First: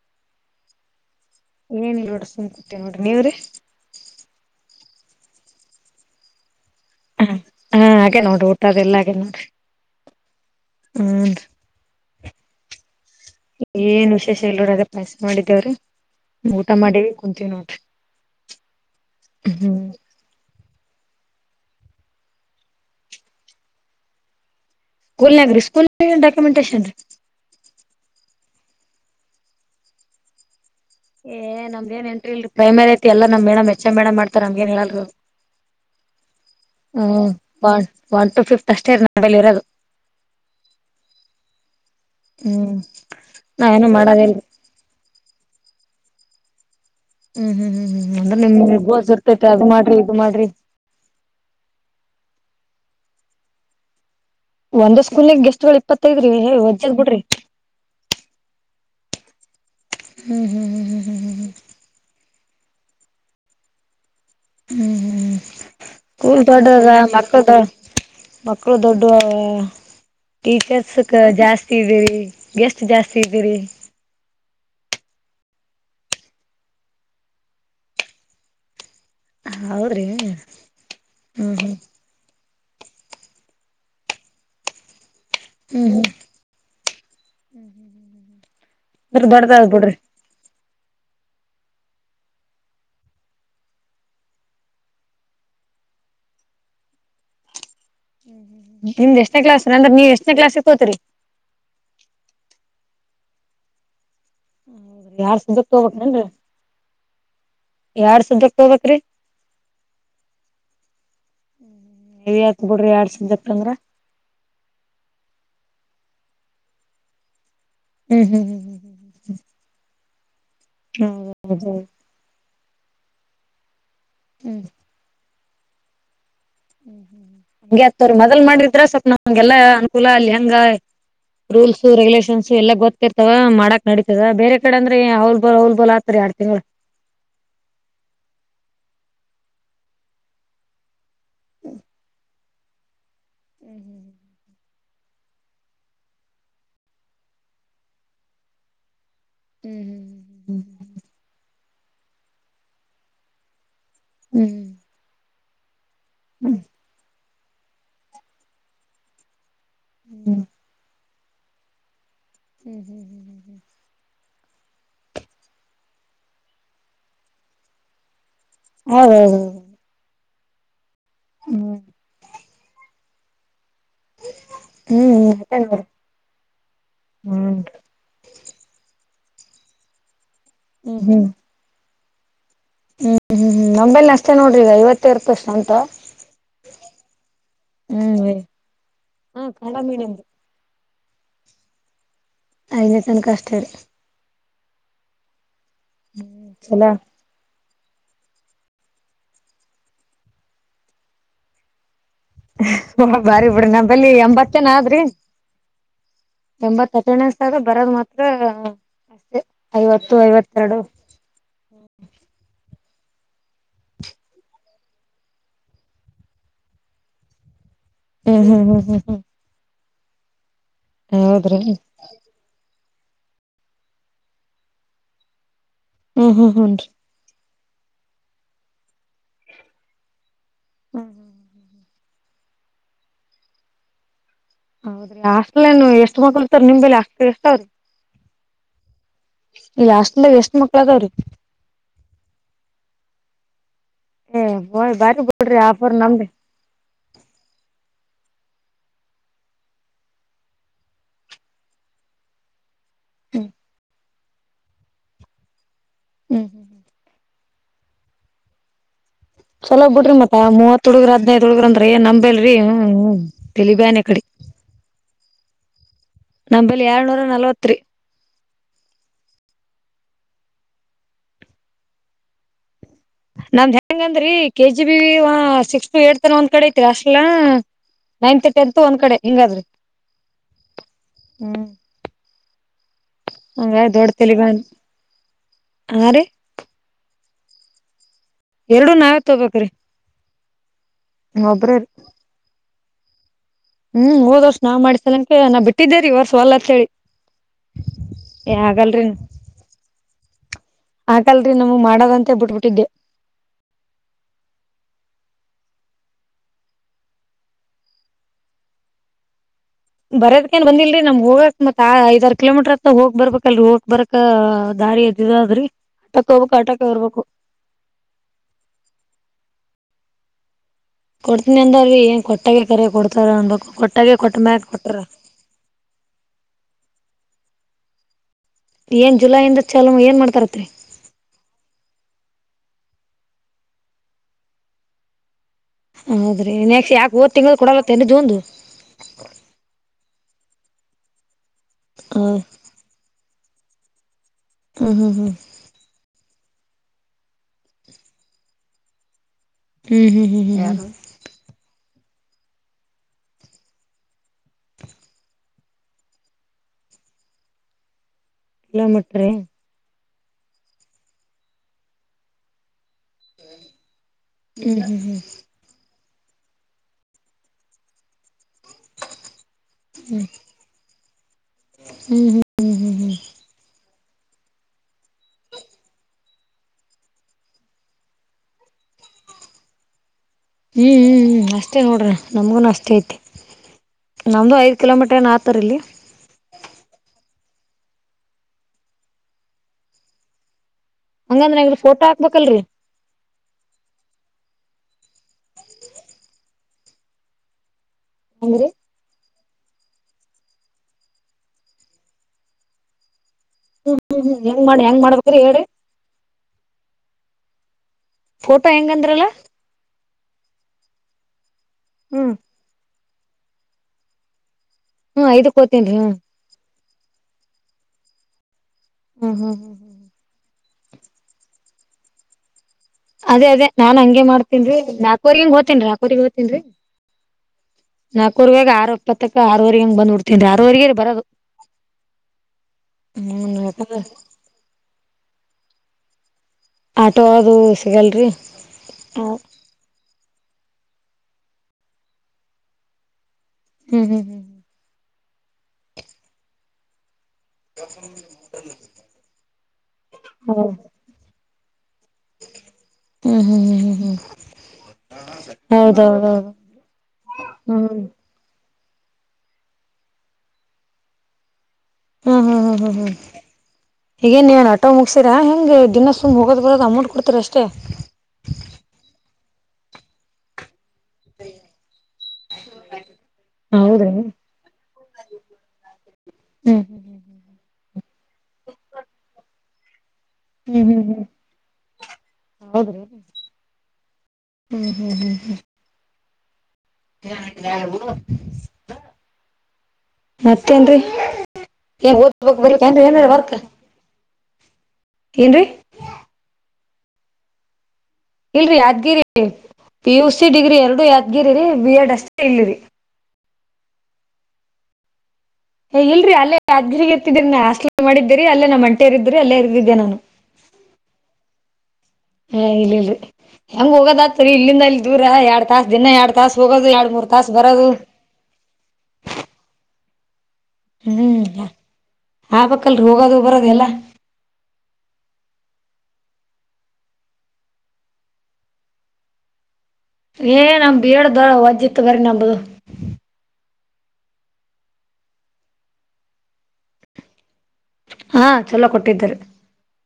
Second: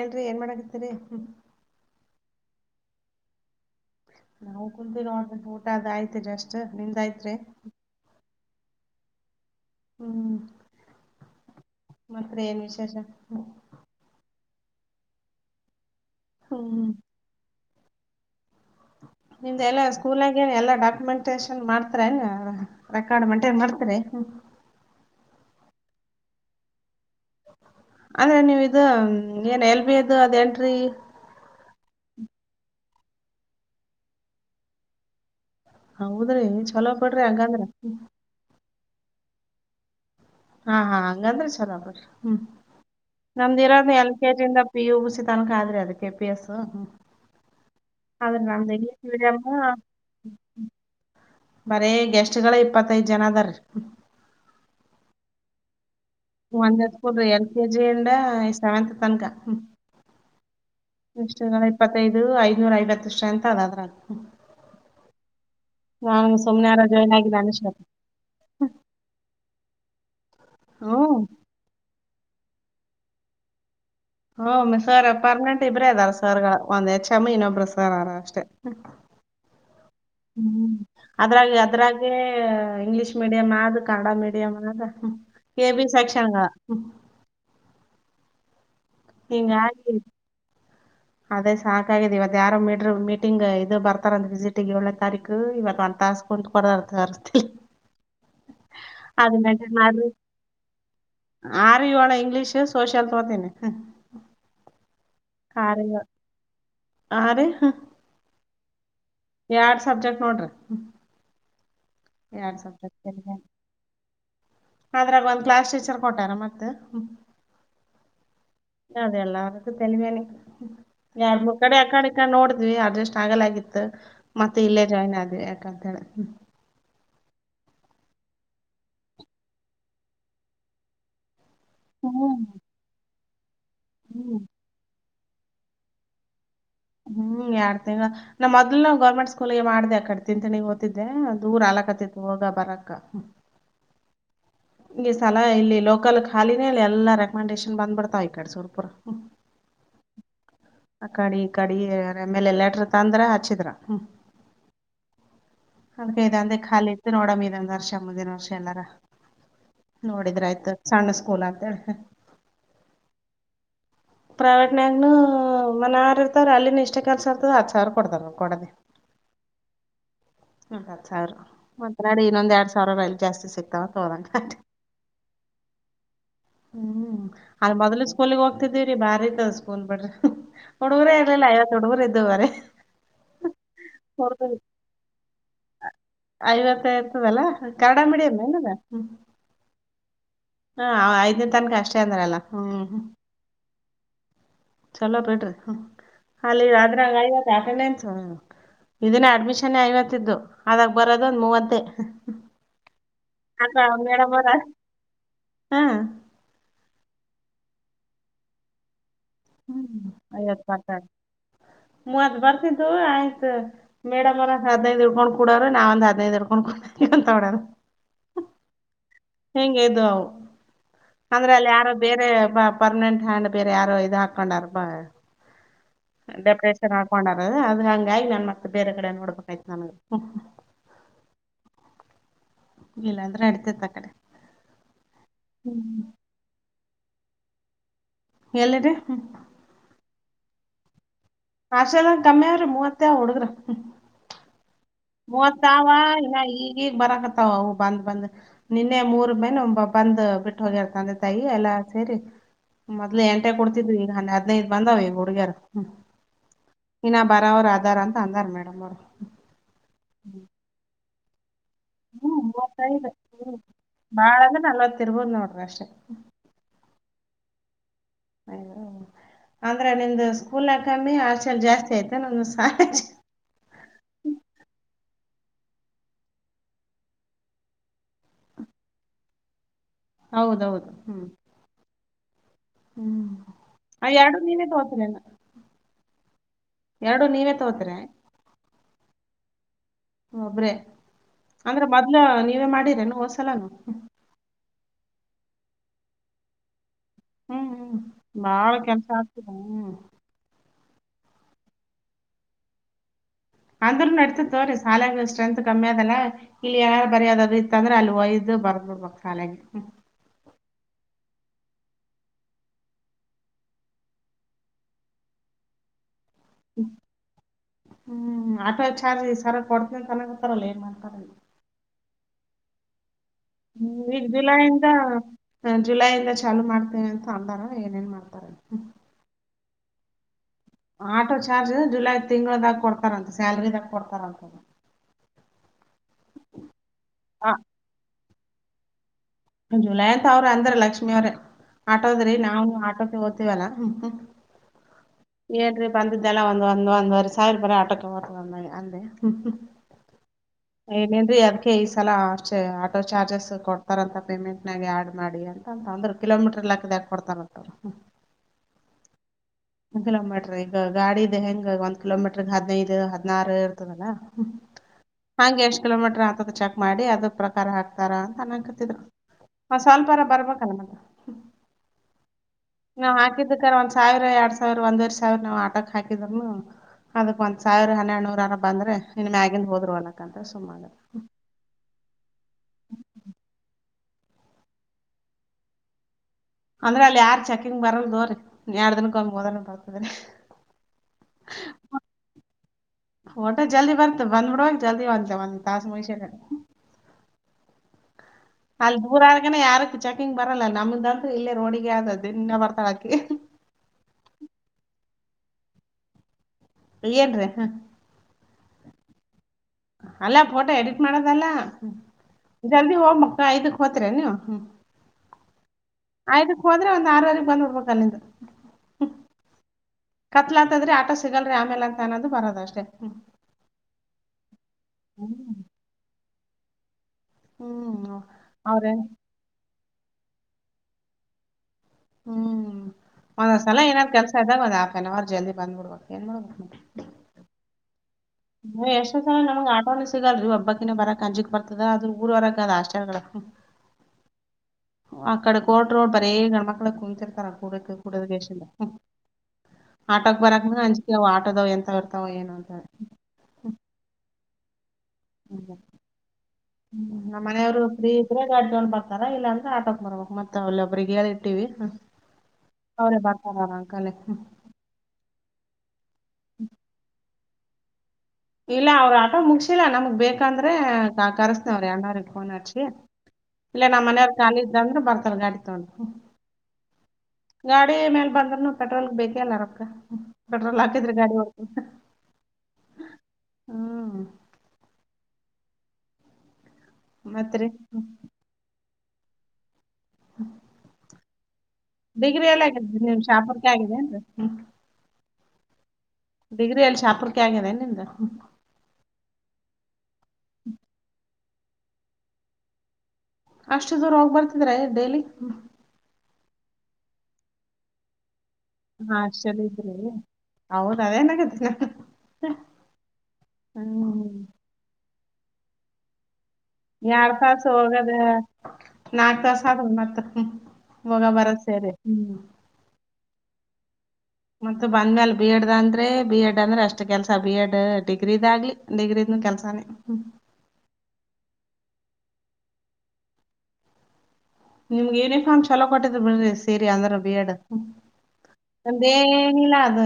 ಏನ್ರಿ ಏನ್ ಮಾಡಕತ್ತರಿ ಹ ಏನಲ್ ನೋಡ್ರ ಸುಮ್ಕಟ್ಟೇ ನೋಡ್ರಿ ನೀವ್ರೀ ನಾವು ಕುರ ಊಟ ಅ ಆಯ್ತ ಜಾಸ್ತಿ ಹ ಹಾ ಹಾಗೆ ನೋಡ್ರಿ ಊಟದ ಎಲ್ಲ ಹಾಗೆ ನೋಡ್ರಿ ಹ್ಮ್ ಹ್ಮ್ ಮತ್ತ ಏನ್ ವಿಶೇಷ ಏನ್ ವಿಶೇಷ ಇಲ್ ಅದೇ ಪಾಯಸ ಮಾಡಿದ್ದೇವ್ರಿ ಊಟ ಹ್ಮ್ ಮಾಡೀವ ಕುಂತೀವಿ ನೋಡ್ರಿ ನಿಮ್ದೆಲ್ಲ ಹ್ಮ್ ಸ್ಕೂಲ್ ಆಗ ಎಲ್ಲಾ ಡಾಕ್ಟ ಮೆಂಟಷನ್ ಮಾಡ್ತಾರ ಏನ್ ರೆಕಾರ್ಡ್ ಮೆಂಟೇನ್ ಮಾಡ್ತರಿ ಸ್ಕೂಲ್ ನಾಗ್ರೀ ಸ್ಕೂಲ್ ಡಾಕ್ಯುಮೆಂಟೇಶಷನ್ ರೀ ಅಂದ್ರೆ ನೀವ ಇ ಏನ್ ಎಲ್ ಬಿ ಅದು ಅದ ಎಂಟ್ರಿ ಏ ನಮ್ ಏನ್ಂನ್್ರ ಇಲ್ರಿ ಪ್ರೈಮರಿ ಐತಿ ಎಲ್ಲ ನಮ ಮೇಡಮ್ೆಚ್ಚ ಮೇಡ್ತಾರ ನಮ್ ಏನ್ ಹೇಳಲ್ ಹೌದ್ರಿ ಚಲೋ ಹೂ ಬಿಡ್ರಿ ಹಂಗಂದ್ರ ಒ ಒನ್ ಟು ಫಿಫ್ತ್ ಅಷ್ಟೇ ನಂಬಲ್ಲಿ ಇರೋದು ಹಾ ಹಾ ಹಂಗಂದ್ರೆ ಚೋಲ ಬಿಡ್ರಿ ಹೂ ಹ್ಮ್ ನಮ್ದು ನಾವೇನು ಇರೋದು ಎಲ್ ಮಾಡೋದಿಲ್ರಿ ಕೆಜಿಯಿಂದ ಪಿ ಯು ಸಿ ತನಕ್ ಆದ್ರಿ ಅದ ಕೆ ಪಿ ಎಸ್ ಹೂ ಹೂ ಹೂ ಹೂ ಅಂದ್ರೆ ಆದ್ರ ನಮ್ದ ನಿಮ್ಗೆ ಇಂಗ್ಲಿಷ್ ಗೋಸ್ ಮೀಡಿಯಂ ಇರ್ತೈತೆ ಅದ ಮಾಡ್ರಿ ಇದು ಮಾಡ್ರಿ ಚಿಗಳ ಇಪ್ಪತ್ತೈದು ಜನ ಇದಾರಿ ಒಂದ ಸ್ಕೂನ್ ಗೆಸ್ಟ್ಗಳು ಇಪ್ಪತ್ತು ಒಂದ ಸ್ಕೂಲ್ ರೀ ಎಲ್ ಕೆಜಿ ಇಂದ ಈ ಸೆವೆಂತ್ ತನಕ ಹ್ಮ್ ಹ್ಮ್ ಹ್ಮ್ ಹ್ಮ್ ಹ್ಮ್ ಹ್ಮ್ ಇಷ್ಟು ಇಪ್ಪತ್ತೈದು ಐನೂರ ಐವತ್ತಷ್ಟ ಅಂತ ಸ್ಟ್ರೆಂಟ್ ಅದಾದ್ರಗ್ ಹೂ ಹೂ ಕೂಲ್ ಸುಮ್ನ್ಯಾರ ದೊಡ್ಡದ ಆಗಿಲ್ಲ ಮಕ್ಕಳದ ಅನಸ್ಲಕ ಮಕ್ಕಳು ದೊಡ್ಡು ಅವ ಟೀಚರ್ಸ್ ಹ್ಮ್ ಜಾಸ್ತಿ ಇದರಿ ಗೆಸ್ಟ್ ಜಾಸ್ತಿ ಇದ್ದೀರಿ ಹೂ ಮೀ ಸರ್ ಪರ್ಮನೆಂಟ್ ಇಬ್ರ ಅದಾರ ಸರ್ ಒಂದ್ ಹೆಚ್ಮ್ಮಿ ಇನ್ನೊಬರು ಸರ್ಾರ ಅಷ್ಟೇ ಹೌದ್ರಿ ಹೂ ಅದ್ರಾಗ ಹ್ಮ್ ಹ್ಮ್ ಅದ್ರಾಗೆ ಇಂಗ್ಲಿೀಷ್ ಮೀಡಿಯಂ್ ಆದ ಕನ್ನಡ ಮೀಡಿಯಂ್ ಆದ ಕೆೇಬಿ ಹ್ಮ್ ಹ್ಮ್ ಸಕ್ಷಂಗ ಬ್ರ ಬರ್ದ ಆ ಬಿಡ್ರಿ ಅದೇ ಸಾಕಾಗಿದೆ ಇವತ್ ಯಾರೋ ಮೀ್ರ ಮೀಟಿಂಗ್ ಇದು ಬರ್ತಾರಂದ ವಿಸಿಟಿಂಗ್ ಏಳೇ ತಾರೀಕು ಇವತ್ ಒಂದ ತ ೊಂಡ ಪಡಾರ್ದ ಅರ್ತಿ ನಿಮ್ದ್ ಅದ ಎಷ್ಟನೇ ಕ್ಲಾಸ್ ಮೆಂಟೇನ್ ಅಂದ್ರ ಮಾಡ್ರಿ ನೀವ್ ಎಷ್ಟನೇ ಕ್ಲಾಸ್ ತೋತಿರಿ ಆರು ಏಳು ಇಂಗ್ಲೀಷು ಸೋಶಲ್ ತತನೆ ನಡಿ ಹೌದ ಎರೆಡು ಸಬ್ಜೆಕ್ಟ್ ಹೋಗಬಕ್ನನ್ರರಿ ಆ ರಿ ಹ ಕೆಟ್ಟು ಹೊಗೆತ್ರಿ ಎಲ್ಡ್ ಸಬ್ಜೆಕ್ಟ್ ನೋಡ್ರಿ ಹೆವಿ ಎಡ್ ಆತ್ ಸ ಬಿಡ್ರಿ ಎರಡ್ ಸಬ್ಜೆಕ್ಟ್ ಅಂದ್ರ ಆದ್ರಾಗ ಒಂದ್ ಕ್ಲಾಸ್ ಟೀಚರ್ ಕೊಟ್ಟಾರ ಮತ್ತ ಹ್ಮ್ ಹ್ಮ್ ಹ್ಮ್ ಹ್ಮ್ ಅದ ಎಲ್ಲಗೂ ತಲೆ ಮೇಲೆ ಹ್ಮ್ ಎಲ್ಡ್ಮರ್ ಕಡೆ ಹೌದೌದು ಅಕಡೆ ಇಕಾಡಿ ನೋಡಿದ್ವಿ ಅರ್ಜಸ್್ ಆಗಲ್ಲ ಆತ್ತು ಹ್ಮ್ ಮತ್ತೆ ಇಲ್ಲೇ ಜಾಯಿನ್ ಆದವಿ ಯಾಕಂತ ಹೇಳಿ್ಮ ಹೂ ಹೂ ಹಂಗೆ ಆತ್ತವ್ರ ಮೊದಲ್ ಮಾಡಿದ್ರ ಸ್ವಲ್ಪ್ ನಮಗೆಲ್ಲಾ ಅನುಕೂಲ ಅಲ್ಲಿ ಹಂಗ ರೂಲ್ಸ್ು ಹ್ಮ್ ರೆಗ್ಯುಲೇಷನ್ಸ್ ಎಲ್ಲ ಗೊತ್ತರ್ತವ ಮಾಡಕ್ ನಡತದ ಹ್ಮ್ ಬೇರೆ ಕಡೆ ಅಂದ್ರೆ ಏನು ಹ ಅವಲ್ ಬಾ ಹ್ಲ್ ಬಲ ಆತ್ರತ್ರಿರಡ್ ತಿಂಗಳು ಹೂ ಯಾರ್ ತಿಂಗಳು ನಾ ಮೊದಲ್ ನಾವು ಗೌರ್ಮೆಂಟ್ ಸ್ಕೂಲ್ಗ ಮಾಡ್ದ ಆ ಕಡ್ತಂತ ನೀಿ ಓದ್ಿದ್ದ ಅ ದೂರ ಆಲಕತಿತ್ತು ಹೋಗ ಬರಕ್ಕ ಹೂ ಹೂ ಈಗೆ ಸಲ ಇಲ್ಲಿ ಲೋಕಲ್ ಖಾಲಿನೇಲ್ಲ ಎಲ್ಲಾ ರೆಕಮೆಂಡೇಶನ್ ಬಂದ್ಬಿಡ್ತಾವ ಈ ಕಡೆ ಸುರ್ಪುರ ಹ್ಮ್ ಹ್ಮ್ ಅಕ್ಕಡಿ ಕಡಿ ಆಮೇಲೆ ಲೆಟ್ರ ತಂದ್ರ ಹಚ್ಚಿದ್ರ ಹೂ ಅದ್ಕ ಇದ ಅಂದೆ ಖಾಲ ಇತ್ತು ನೋಡಮ್ ಇದೊಂದ್ ವರ್ಷ ಮುಂದಿನ ವರ್ಷ ಎಲ್ಲಾರ ನೋಡಿದ್ರ ಆಯ್ತು ಸಣ್ಣ ಸ್ಕೂಲ್ ಆಗ್ತಳ ಹೂ ಹೂ ಹೂ ಹೂ ಹೂ ಪ್ರೈವೇಟ್ ನಂಗನು ಮನಾರ್ ಇರ್ತಾರ ಅಲ್ಲಿ ಇಷ್ಟ ಕೆಲಸ ಇರ್ತದ ಹತ್ ಸಾವಿರ ಕೊಡ್ತಾರ ಹೌದು ಹೌದು ಒ ಹತ್ ಸಾವಿರ ಒಂದ್ನಾಡಿ ಇನ್ನೊಂದ್ ಎರಡ್ ಸಾವಿರಲ್ಲಿ ಜಾಸ್ತಿ ಸಿಕ್ತ ದವಾಕವರ ಕಟ್ ಹ್ಮ್ ಅ ನೋಡ ಹೂ ಹ್ಮ್ ಅಲ್ ಮೊದ್ಲು ಸ್ಕೂಲ್ಿಗೆ ಹೋಗ್ತಿದ್ದೀ್ರೀ ಬಾರಿ ್ ಸ್ಪೂನ್ ಬಿಡ್ರಿ ಹುಡುಗರೇ ಇರ್ಲಿಲ್ಲ ಐವತ್ತು ಹುಡುಗುರು ಇದವ್ರೀ ಹೂ ಹೂ ಹೂ ನಂಬೈಲ್ ಅಷ್ಟೇ ನೋಡ್ರಿ ಐವತ್ತು ಇರ್ತಷ್ಟ ಸ್ಟ್ರೆಂಟ್ ಐವತ್ತ ಇರ್ತದಲ್ಲ ಕನ್ನಡ ಹೂ ಮೀಡಿಯಂ ಹೇಳಿ ಏನದ? ಕನ್ನಡ ಮೀಡಿಯಂ ಹ ಐದ್ರ್ ತನಕ ಅಷ್ಟೇ ಅಂದ್ರಲ್ಲ ಯನ ತನ ಕಷ್ಟ ರ ಚಲೋಪ ಬಿಡ್ರಿ ಚಲೋ ಅಲ್ಲಿ್ರಂಗವ ಆಾಕ ಹ ಇದನ್ನ ಅಡ್ಮಿಷನ್ ಐವತ್ತಿದ್ದು ಅದಾಗ ಬರೋದ ಒಂದ ಮೂವತ್ತೇ ಹ ಬಾರಿ ಬಿಡಿ ನಲ್ಲಿ ಅವ್ರ ಎಂಬತ್ತು ಜನ ಆದ್ರಿ ಹಾ ಎಂಬತ್ತತ್ತು ಬರೋ ಮಾತ್ರ ಅಷ್ಟೇ ಹ್ಮ್ ಐವತ್ತು ಐವತ್ತೆರಡು ಅಯವತ್ತ ಮೂವಂತ ಬರ್ತೀನ್ ಆಯ್ತು ಮೇಡಮ್ರ ಹದ್ನೈದು ಇಳ್ಕೊಂಡ್ ಕುಡೋ ನಾವ ಒಂದ್ ಹದ್ ಇಳ್ಕೊಂಡ್ ಕುಡವ ಅಂತ ಒಡದು ಹ್ಮ್ ಹ್ಮ್ ಹ್ಮ್ ಹ್ಮ್ ಹ್ಮ್ ಹಿಂಗ ಇದು ಅಂದ್ರೆ ಹೌದ್ರಿ ಅಲ್ಲಿ ಯಾರೋ ಬೇರೆ ಬ ಪರ್ಮನೆಂಟ್ ಹ್ಯಾಂಡ್ ಬೇರೆ ಯಾರೋ ಇದ ಹಾಕೊಂಡರ್ಬಾ ಹ್ಮ್ ಹ್ಮ್ ಹ್ಮ್ ಡೆಪ್ರೇಷನ್ ಹಾಕೊಂಡಾರ ಅದು ಹಂಗಾಗಿ ನನ್ ಮತ್ತತ್ಬೇರೆ ಕಡೆ ನೋಡ್ಬೇಕಾಯ್ತು ನನ್ಗ ಹ್ಮ್ ಹ್ಮ್ ಇಲ್ಲ ಅಂದ್ರೆ ಅಡ್ತೆೇತ್ ಆ ಕಡೆ ಹೌದ್ರಿ ಆಾಸ್ಲೇನು ಎಷ್ಟು ಮಕ್ಕಳ ತರ್ ನಿಮ್ಲಿ ಹಾಕ್ತ ಎಷ್ಟಾವ್ರಿ ಎಲ್ಲರಿೀ ಇಲ್ಲ ಎಷ್ಟ್ ಮಕ್ಳ ಅದಾವ್ರೀ ಅರ್ಷದಂಗ ಕಮ್ಮಿಾವ್ರಿ ಮೂವತ್ತಾವ ಹುಡುಗ್ರ ಹ್ಮ ಮೂವತ್ವ ಇಲ್ಲ ಈಗೀಗ್ ಬರಕತ್ತಾವ ಅವು ಬಂದ್ ಬಂದ್ ನಿನ್ನೆ ಮೂರ್ ಮೇನ್ ಒ ಬಂದ್ ಬಿಟ್ಟ ಹೋಗಿರ್ತಂದೆ ತಾಯಿ ಎಲ್ಲ ಸೇರಿ ಮೊದ್ಲು ಹ್ಮ್ ಎಂಟ ಕೊಡ್ತಿದ್ವಿ ಈಗ ಹನ್ನ ಹದ್ದು ಬಂದಾವ ಈಗ ಹುಡ್ಗ್ಯರ್ ಹ್ಮ್ ಹ್ಮ್ ಇನ್ನ ಬರವ್ರ ಆಧಾರ್ ಅಂತ ಅಧಾರ ಮೇಡಮ್ ಅವರು ಚಲೋ ಬಿಡಿ ಮತ್ತತ್ ಮೂವತ್ ಹಡುಗ್ರ ತೊಳಗ್ರಂದ್ರ ಏ ಹ್ಮ್ ನಂಬಲ್ರರಿ ಮೂವತ್ತೈದ್ ಹ ಹ್ಮ್ ತಲಿಬಾನ ಕಡೆ ಬಾಳ ಅಂದ್ರ ನಲ್ವತ್ತ್ ಇರ್ಬೋದ್ ನೋಡ್ರಿ ಅಷ್ಟೇ ನಂಬಲ್ಲಿ ಎಡ್ನೂರ ನಲ್ವತ್ರಿ ಅಯೋ ಅಂದ್ರೆ ನಿಮ್ದು ಸ್ಕೂಲ್ ಕಮ್ಮಿ ಆಚಲ್ ಜಾಸ್ತಿ ಆಯ್ತು ನಮ್ದಾಲ ನಮ್ದ್ ಹೆಂಗಂದ್ರೀ ಕೆಜಿ ಬಿ ಸಿಕ್ಸ್ತ್ ಏತ್ ಅ ಒಂದ್ ಕಡೆ ಐತ್ರಿ ಅಷ್ಟಲ ನೈನ್ತ್ ಟೆಂತ್ ಒಂದ್ ಕಡೆ ಹಿಂಗಾದ್ರಿ ಹೌದೌದು ಹ್ಮ್ ಹ್ಮ್ ಹಂಗಾಗಿ ಆ ದೊಡ್ಡ ಎರಡು ತಲಿಬ್ಯಾನಿ ನೀನೇ ತೋತರಿಲ್ಲ ಹಾ ರೀ ಎ ನೀವೇ ತಗೋತ್ರೆ ಎರಡು ನಾವತ್ ತಗೋಬೇಕ್ರೀ ಒಬ್ರೆ ಅಂದ್ರೆ ರೀ ಮೊದ್ಲು ನೀವೇ ಮಾಡಿರೇನು ಹೊಸ ಹ್ಮ್ ಹಓದ ವರ್ಷ್ ನಾವ್ ಮಾಡಿಸ್ತನಂ ನಾ ಬಿಟ್ಟಿದ್ದೇರಿ ವರ್ಷವಲ್ಲ ಅಂತ ಹೇಳಿ ಹ್ಮ್ ಹ್ಮ್ ಬಾಳ ಕೆಲ್ಸ ಆಗ್ತೀರ ಹ್ಮ್ ಆಕಲ್ರಿ ನಮ್ಗ್ ಮಾಡೋದಂತೆ ಬಿಟ್ಬಿಟ್ಟಿದ್ದೆ ಅಂದ್ರೂ ನಡತ ತೋ್ರಿ ಸಾಲಂಗ ಸ್ಟ್ರೆಂತ್ ಕಮ್ಮಿ ಅದಲ್ಲ ಇಲ್ಲಿ ಯಏಾರು ಬರಿಯೋದ ಇ ಅಂದ್ರೆ ಅಲ್ಲಿದು ಬರ್ಬಡ್ಬೇಕಕ್ಖಾಲಾಗಿ ಬರದಕ ಏನ್ ಬಂದಿಲ್ರಿ ನಮ್ ಹೋಗಕ್ತ್ ಆಐದಾರರು ಕಿಲೋಮೀಟರ್ ಹತ್ ಹೋಗ್ ಬರ್ಬೇಕಕ್ಲ್ರಿ ಹೋಗಕ್ ಬರಕ್ ಯಾರಿ ಎ್ದ ಆದ್ರಿ ಹ್ಮ್ ಆಟೋ ಚಾರ್ಜ್ ಸರ ಕೊಡ್ತೀನ ತನ ಗತ್ತಾರಲ್ಲ ಕೊಡ್ತೀನಿ ಅಂದ್ರೀ ಏನ್ ಕೊಟ್ಟಾಗಿ ಕರ ಕೊಡ್ತಿ ಹ್ಮ್ ಈಗ ಜುಲೈಯಿಂದ ಜುಲೈಯಿಂದ ಚಾಲುೂ ಮಾಡ್ತೇನೆ ಅಂತ ಅಂದಾರ ಏನೇನ್ ಮಾಡ್ತ ಏನ್ ಜುಲೈ ಇಂದ ಚಲೋ ಏನ್್ತಾರತ್ರೀ ಆಟೋ ಚಾರ್ಜ್ ಜುಲೈ ತಿಂಗಳದಾಗ ಕೊಡ್ತಾರಂತೆ ಸ್ಯಾಲ್ರಿಿದಾಗ ಕೊಡ್ತಾರಂತದ ಹೌದ್ರಿ ನೆಕ್ಸ್ಟ್ ಯಾಕೆ ದ ತಿಂಗಗಳು ಕೊಡಲತ್ತೇನ್ ಜ ಒಂದು ಜುಲೈ ಅತ್ ಅವ್ರ ಅಂದ್ರ ಲಕ್ಷ್ಮಿ ಅವ್ರ ಆಟೋದ್ರಿ ಹ್ಮ್ ನಾವವುನು ಆಟೋಕ್ಕೆ ಓದ ವಲ್ಲ ಹ್ಮ ಹ್ಮ ಹ್ಮ್ ಹ್ಮ್ ಏನ್ ಬಂದ ಇದೆಲ್ಲ ಒಂದು ಒಂದ ಒಂದವರೆ ಸಾವಿರ ಬರ ಆಟೋಕ್ಕೆ ಅಂದೆ ಹ್ಮ್ ಹ್ಮ್ ಹ್ಮ್ ಹ್ಮ್ ಹ್ಮ್ ಹ್ಮ್ [unintelligible] ಯಾದಾಗಿ ಈ ಸಲ ಆಟೋ ಚಾರ್ಜಸ್ ಕೊಡ್ತಾರಂತ ಪೇಮೆಂಟ್ ನಾಗೆ ಆ್ಯಡ್ ಮಾಡಿ ಅಂತಾ ಅಂತ ಅಂದ್ರು ಕಿಲೋಮೀಟರ್ ಲೆಕ್ಕದಾಗ ಕೊಡ್ತಾರಂತ ಅವ್ರು. ಕಿಲೋಮೀಟ್ರ. ಒಂದ ಕಿಲೋಮೀಟರ್ ಈಗ ಗಾಡಿದ ಹೆಂಗ ಒಂದು ಕಿಲೋಮೀಟರ್ ಹದಿನೈದು ಇದು ಹದ್ನಾರು ಇರ್ತದಲ್ಲ ಹ್ಮ್ ಹ್ಮ್ ಹ್ಮ್ ಹಂಗೆ ಎಷ್ಟ್ ಕಿಲೋಮೀಟರ್. ಆಗ್ತದ ಚೆಕ್ ಮಾಡಿ ಅದ್ರ ಪ್ರಕಾರ ಹಾಕ್ತ ಹಾಕ್ತಾರ ಅನ್ನಕತಿದ್ರು ಒಂದ್ ಸ್ವಲ್ಪ ಆರ ಬರ್ಬೇಕಲ್ಲ ಮ ಹ್ಮ್ ಹ್ಮ್ ಹ್ಮ್ ಹ್ಮ್ ಹ್ಮ್ ನಾವ್ ಹ್ಮ್ ಹಾಕಿದ ಕನ ಒಂದ್ ಸಾವಿರ ಎರಡ್ ಸಾವಿರ ಒಂದೂವರೆ ಸಾವಿರ ನಾವ್ ಆಟೋಕ್ ಹಾಕಿದ್ರುನು. ಅದಕ್ ಒಂದ್ ಸಾವಿರ ಹೆಡುನೂರ ಅರ ಬಂದ್ರೆನ್ ಮ್ಯಗಂದ ಹೋದ್ರು ಹೋಗ್ಲಾಕ. ಹ್ಮ್ ಹ್ಮ್ ಹ್ಮ್ ಅಷ್ಟೇ ನೋಡ್ರ ನಮ್ಗನು ಅಷ್ಟೇ ಐತಿ. ನಮ್ದು ಐದ್ ಕಿಲೋಮೀಟರ್ ಏನ ಆತರ್ ಇಲ್ಲಿ. ಅಂದ್ರೆ ಅಲ್ಲಿ ಯಾರ್ ಚೆಕಿಂಗ್ ಬರಲ್ ದೋರಿ ಎಡೂ ದಿನಕ್ಕೊಮ್ಮೆ ಹೋದ್ರೆ [unintelligible] ಹಂಗಂದ್ರಾ ಎಂಗಾ ರಿ ಫೋಟೋ ಹಾಕ್ಬೇಕಲ್ರರಿ. ಬಂದ್ಬಿಡಬೇಕು ಜಲ್ದಿ ಒಂದ ಬಂದ ತಾಸು ಮುಗಿಸಿ ಅಕೆಡಿ. ಹಂಗ್ರಿ ಅಲ್ ದೂರ ಯ ಯಾರಕ್ ಚೆಕಿಂಗ್ ಬರಲ್ಲ ನಮ್ದಂತ್ರೂ ಇಲ್ಲೇ ರೋಡಿಗೆ ಆದ ದಿನ್ನ ಬರ್ತಾಳಕಿ. ಹ್ಮ್ ಹ್ಮ್ ಹ್ಮ್ ಹೆಂಗ ಮಾಡಿ ಹೆಂಗ್ ಮಾಡ್ಬೇಕಿ ಹೇಳ್ರಿ. ಏನ್ರಿ ಹ್ಹ್. ಫೋಟೋ ಹೆಂಗಂದ್ರಲ್ಲ. ಅಲ್ಲಾ ಫೋಟೋ ಎಡಿಟ್ ಮಾಡದಲ್ಲ ಹ್ಮ್ ಜಲ್ದಿ ಹೋಗಮ ಐದಕ್ ಹೊತ್ರಿ ಏನ್ ನೀವು ಹ ಹ್ಮ್ ಐದಕ್ ಹೋತೇನ್ರಿ ಹ್ಮ್ ಐದಕ್ ಹೋದ್ರೆ ಒಂದ್ ಆರವರೆ. [unintelligible] ಬರ್ಬೇಕ ಅಲ್ಲಿಂದ. ಹಾ ಹಾ ಹಾ ಹಾ ಹ ಕತ್ಲೂ ಆಟದ್ರಿ ಆಟೋ ಸಿಗಲ್ರಿ ಆಮೇಲೆ ಅಂತ ಅನ್ನೋದು ಬರದ ಅಷ್ಟೇ. ಅದೇ ಅದೇ ನಾನು ಹಂಗೆ ಮಾಡ್ತೀನಿ ರಿ ನಾಲ್ಕವರೆಗಿಂಗ ಹೋತಿಂರಿ ನಾಲ್ಕವರಿಗೆ ಹೋತನ್ರಿ. ಹ್ಮ್ ನಾಲ್ಕವರ್ಗಾಗೋಗಿ ಆರು ಅವ್ರೇನ್ ಇಪ್ಪತ್ತಕ್ಕ ಆರವರೆಗ ಹಂಗಗ ಬಂದ್ಬಿಡ್ತೀನ್ರಿ ಆರವರೆಗ ಬರೋದು. ಹ್ಮ್ ಹ್ಮ್ ಒಂದ್ಸಲ ಯಾಕಂದ್ರ ಏನಾದ್ ಕೆಲ್ಸ ಇದ್ದಾಗ ಒಂದ್ ಆಫನ್ ಅವರ್ ಜಲ್ದಿ ಬಂದ್ಬಿಡ್ಬೇಕು ಏನ್ ಮಾಡ್ಬ ಬೇಕು. ಆಟೋ ಅದು ಸಿಗಲ್ರಿ. ನೀ ಎಷ್ಟ ಸಲ ನನಗೆ ಆಟೋನೆ ಸಿಕ್ [unintelligible] ಒಬ್ಬಕ್ಕಿನ ಬರಕ್ ಅಂಜಿಕ್ ಬರ್ತದ ಅದು ಊರ್ ಹೊರಗ ಆದ ಹಾಸ್ಟೆಲ್. ಹ್ಮ್ ಹ್ಮ್ ಹ್ಮ್ ಹ್ಮ. ಅಕ್ಕಡೇ ಕೋರ್ಟ್ ರೋಡ್ ಬರೇ ಗಣ ಮಕ್ಕಳ ಕುಂತಿರ್ತಾರ ಕುಡಿದು ಕೂಡದ ಕೇಶಿಂದ. ಆಟೋಕ್ ಹೌದು ಬರಕ ಹಂಜಿಕೆವು ಆಟೋದವ ಎಂತವು ಇರ್ತಾವ ಏನು ಅಂತ. ಹ್ಮ್ ಹ್ಮ್ ಹ್ಮ್ ಹ್ಮ್ ಹ್ಮ್ ಹ್ಮ ಹೌದೌದೌದು ಹ್ಮ್ ನ ಮನೆಯವ್ರು ಹ್ಮ್ ಫ್ರೀ ಇದ್ರೆ ಗಾಡಿ ತಗೊಂಡ್ ಬರ್ತ್ ತರ ಇಲ್ಲಾಂದ್ರ ಆಟೋಕ್ ಬರ್ಬೇಕ್ ಮತ್ತ ಅಲ್ಲಿ ಒಬ್ಬ್ರಿಗೆ ಹೇಳಿಟ್ಟಿವಿ. ಹ್ಮ್ ಹ್ಮ್ ಹ್ಮ್ ಹ್ಮ್ ಹ್ಮ ಅವ್ರೇ ಬರ್ತಾರ ಅವ್ರ್ ಅಂಕಲೇ ಹ್ಮ್. ಹೀಗೆನ್ ನೀವ ಆಟೋ ಮುಗಸೀರಾ ಹೆಂಗ ದಿನ ಸುಮ್ ಹೋಗೋದ್ ಬರೋದು ಅಮೌಂಟ್ ಕೊಡ್ತೀರ ಅಷ್ಟೇ. ಇಲ್ಲ ಅವ್ರ ಆಟೋ ಮುಗಸಿಲ್ಲಾ ನಮಗ್ ಬೇಕಂದ್ರೆ ಕರೆಸ್ನವ್ರ ಯಾರನ್ನಾರ. [unintelligible] ಇಲ್ಲ ನಮ್ ಹೌದ್ರಿ ಮನೆಯವ್ರ ಕಾಲಿ ಇದ್ರು ಅಂದ್ರ ಬರ್ತಾರ ಗಾಡಿ ತಗೊಂಡು. ಹ್ಮ್ ಹ್ಮ್ ಗಾಡಿ ಮೇಲ್ ಬಂದ್ರೂನು ಪೆಟ್ರೋಲ್ ಬೇಕ ಅಲ್ಲ ರೊಕ್ಕ. ಹ್ಮ್ ಹ್ಮ್ ಹಾಕಿದ್ರ ಹ್ಮ್ ಗಾಡಿ ಓಡ್ತದ ಹೌದ್. ಹ್ಮ್ ಹ್ಮ್ ಹ್ಮ್ ಹ್ಮ್ ಹ್ಮ್ ಮತ್ರಿ [unintelligible] ಮತ್ತೇನ್ರೀ. ಓದಬೇಕು ಎಲ್ಲ್ ಬರೀಬೇಕು ಆಗೇದ್ರಿ ಏನ್ರೀ ಏನಾದ ನಿಮ್ದ್ ವರ್ಕ್ ಶಾಪುರ್ಕೆ ಆಗಿದೇನ್ರಿ ಏನ್ರಿ. ಡಿಗ್ರೀ ಎಲ್ಲಿ ಶಹಾಪುರ ಕಾ ಹಾಗ್ಯದೇನು ನಿಂದು. ಇಲ್ರಿ ಯಾದ್ಗಿರಿ ಪಿ ಯುಸಿ ಡಿಗ್ರಿ ಎರಡು ಯಾದ್ಗಿರಿ ರಿ ಬಿ ಎಡ್ ಅಷ್ಟೇ ಇಲ್ರಿ. ಅಷ್ಟು ದೂರ ಹೋಗ್ ಬರ್ತಿದ್ರ ಡೈಲಿ. ಹೇ ಇಲ್ರಿ ಅಲ್ಲೇ ಅಗ್ರಿಗಿತ್ತಿದ್ದೀನ್ ನಾ ಅಸ್ಲ ಮಾಡಿದ್ದ್. ಹಾ ಸರಿ ಬಿಡು ಹೌದ್ ಅದೇನಾಗತ್ತಿಲ್ಲ. ಹೇ ಇಲ್ಲ್ ಇಲ್ರಿ ಹೆಂಗ್ ಹ್ಮ್ ಹೋಗೋದಾತ್ರಿ ಇಲ್ಲಿಂದ ಇಲ್ಲಿ ದೂರ ಎರಡ್ ತಾಸ್ ದಿನ ಎರಡ್ ತಾಸ್. ಹೋಗೋದು ಎರಡ್ ಮೂರ್ ಎರ್ಡ್ ತಾಸ್ ಬರೋದು ಹೋಗದ ನಾಕ್ ತಾಸ್ ಆತದ ಮತ್ತ. ಹ್ಮ್ ಆಬೇಕಲ್ರಿ ಹೋಗೋದು ಬರೋದು ಎಲ್ಲ. ಮತ್ತ್ ಬಂದ್ಮ್ಯಾಲ್ ಬಿ ಎಡ್ ದ ಅಂದ್ರೆ ಬಿ ಎಡ್ ಅಂದ್ರೆ ಅಷ್ಟ್ ಕೆಲ್ಸ ಬಿ ಎಡ್ ಡಿಗ್ರಿದಾಗ್ಲಿ ಡಿಗ್ರಿದ್ ದು ಕೆಲ್ಸಾನೇ. ಹ್ಮ್ ಏ ನಮ್ ಬಿ ಎಡ್ ದ ವಜ್ಜಿತ್ ಬರಿ ನಮ್ದು. ನಿಮ್ಗೆ ಯೂನಿಫಾರ್ಮ್ ಚಲೋ ಕೊಟ್ಟಿದ್ರು ಬಿಡ್ರಿ ಸೀರಿ ಅಂದ್ರ ಬಿ ಎಡ್. ಹ್ಮ್ ಹಾ ಚಲೋ ಕೊಟ್ಟಿದ್ದರಿ ನಮ್ದೇನಿಲ್ಲ ಅದ.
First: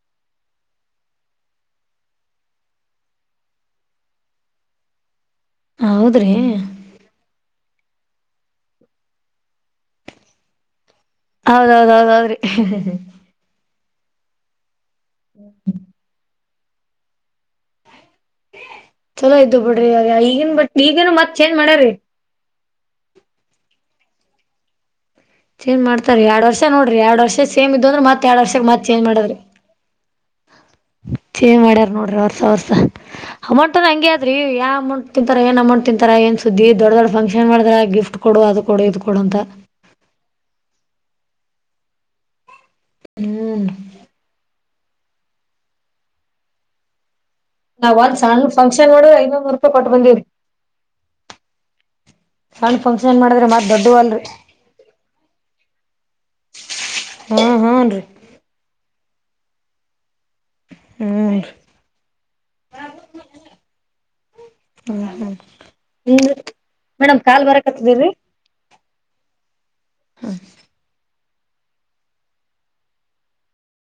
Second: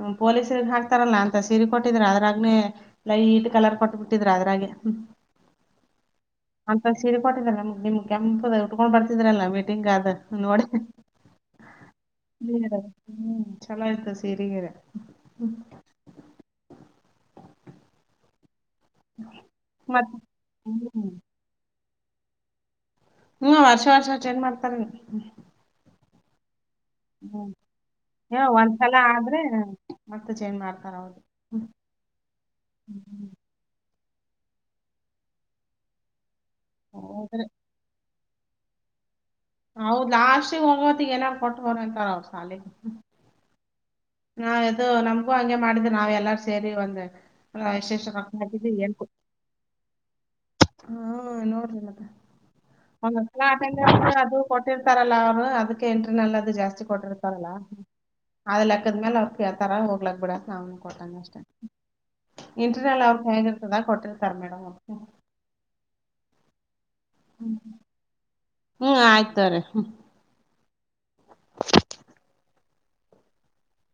ಹ್ಮ್ ಪೊಲೀಸರಿಗೆ ಹಾಕ್ತಾರಲ್ಲಾ ಅಂತ ಸೀರೆ ಕೊಟ್ಟಿದ್ರ ಅದ್ರಾಗ್ನೆ ಲೈಟ್ ಕಲರ್ ಕೊಟ್ಬಿಟ್ಟಿದ್ರ ಅದ್ರಾಗೆ. ಹ್ಮ್. ಹೌದ್ರಿ. ಅಂಕಲ್ ಸೀರಿ ಕೊಟ್ಟಿದ್ರಲ್ಲ ನಿಮ್ ಕೆಂಪದ ಉಟ್ಕೊಂಡ್ ಬರ್ತಿದ್ರಲ್ಲ ಮೀಟಿಂಗ ಅದು ನೋಡಿ ಹೌದೌದೌದೌದ್ರಿ. ಹ್ಮ್ ಚಲೋ ಇತ್ತ್ ಸೀರಿಗಿರೆ. [unintelligible] ಚಲೋ ಇದ್ದು ಬಿಡ್ರಿ ಮತ್ ಅಯ್ಯ ಈಗನ್ ಬಟ್ ಈಗನು ಹ್ಮ್ ಮತ್ ಚೇಂಜ್ ಮಾಡ್ಯಾರ್ರೀ. ಹೂಂ ವರ್ಷ ವರ್ಷ ಚೇಂಜ್ ಮಾಡ್ತಾರೆ. ಚೇಂಜ್ ಮಾಡ್ತಾರ ಎರಡ್ ವರ್ಷ ನೋಡ್ರಿ ಎರಡ್ ಹ್ಮ್ ವರ್ಷ ಸೇಮ್ ಇದ್ವು ಅಂದ್ರ ಮತ್ ಹಾ ಎರಡ್ ವರ್ಷ ಮತ್ ಒಂದ್ಸಲ ಚೇಂಜ್ ಮಾಡದ್ರಿ. ಆದ್ರೆ ಮತ್ತ ಮಾಡ್ತಾರ ಅವ್ರ ಚೇಂಜ್ ಮಾಡ್ಯಾರ ನೋಡ್ರಿ ವರ್ಷ ವರ್ಷ ಅಮೌಂಟುನು ಹಂಗೆ ದ್ರಿ ಯಾವ್ ಅಮೌಂಟ್ ತಿಂತಾರ ಏನ್ ಅಮೌಂಟ್ ತಿಂತಾರ ಏನ್ ಸುದ್ದಿ ದೊಡ್ ದೊಡ್ ಹೋದ್ರ ಫಂಕ್ಶನ್ ಮಾಡತಾರ ಗಿಫ್ಟ್ ಕೊಡು ಅದು ಕೊಡು ಇದು ಕೊಡು ಅಂತ. ಹೌದ್ ಲಾಸ್ಟಿಗೆ ಹೋಗೋತ್ತಿಗ್ ಏನಾರ್ ಕೊಟ್ಟ್ ಬರ್ಬೇಕು ಕಣ ಅವ್ರ್ ಶಾಲಿಗ್. ಹ್ಮ್. ನಾವ್ ಯದು ನಮ್ಗೂ ಹಂಗೆ ಮಾಡಿದ್ರ ನಾವ್ ಎಲ್ಲಾರು ಸೇರಿ ಒಂದ ನಾವ್ ಒಂದ್ ಸಣ್ಣ ಫಂಕ್ಶನ್ ನೋಡುದ್ರು ಐನೂರುನೂರು ರೂಪಾಯಿ ಕೊಟ್ಟ್ ಬಂದೀವ್ರಿ. ಹಾ ನೋಡ್ರಿ ಮತ್ತ. ಸಣ್ಣ ಫಂಕ್ಷನ್ ಒಂದೊಂದ್ಸಲ ಮಾಡಿದ್ರೆ ಮತ್ ಅಟೆಂಡೆನ್ಸ್ ದೊಡ್ಡವು ಮೇಲೆ ಅಲ್ರಿ ಅದು ಕೊಟ್ಟಿರ್ತಾರಲ್ಲ ಅವ್ರು ಅದಕ್ ಎಂಟ್ರಿನಲ್ ಅದು ಜಾಸ್ತಿ ಕೊಟ್ಟಿರ್ತಾರಲ್ಲ ಹ್ಮ್ ಹ್ಮ್ ರೀ ಆ ಲೆಕ್ಕದ್ಮೇಲೆ ಕೇಳ್ತರ ಹೋಗ್ಲಕ್ ಬುಡಕ್ಕ ಅವ್ನಿಗ್ ಕೊಟ್ಟಂಗಷ್ಟೇ. ಹ್ಮ್ ಇಂಟರ್ನಲ್ ಅವ್ರಗ್ ಹೇಗಿರ್ತದ ಕೊಟ್ಟಿರ್ತಾರ್ ಮೇಡಮ್ [unintelligible] ಹ್ಮ್ [unintelligible] ಮೇಡಮ್ ಕಾಲ್ ಬರಕತದ್ದ್ ಇರ್ರಿ. ಹೂ ಆಗ್ತಾರೆ ಹ್ಮ್. ಹಾ.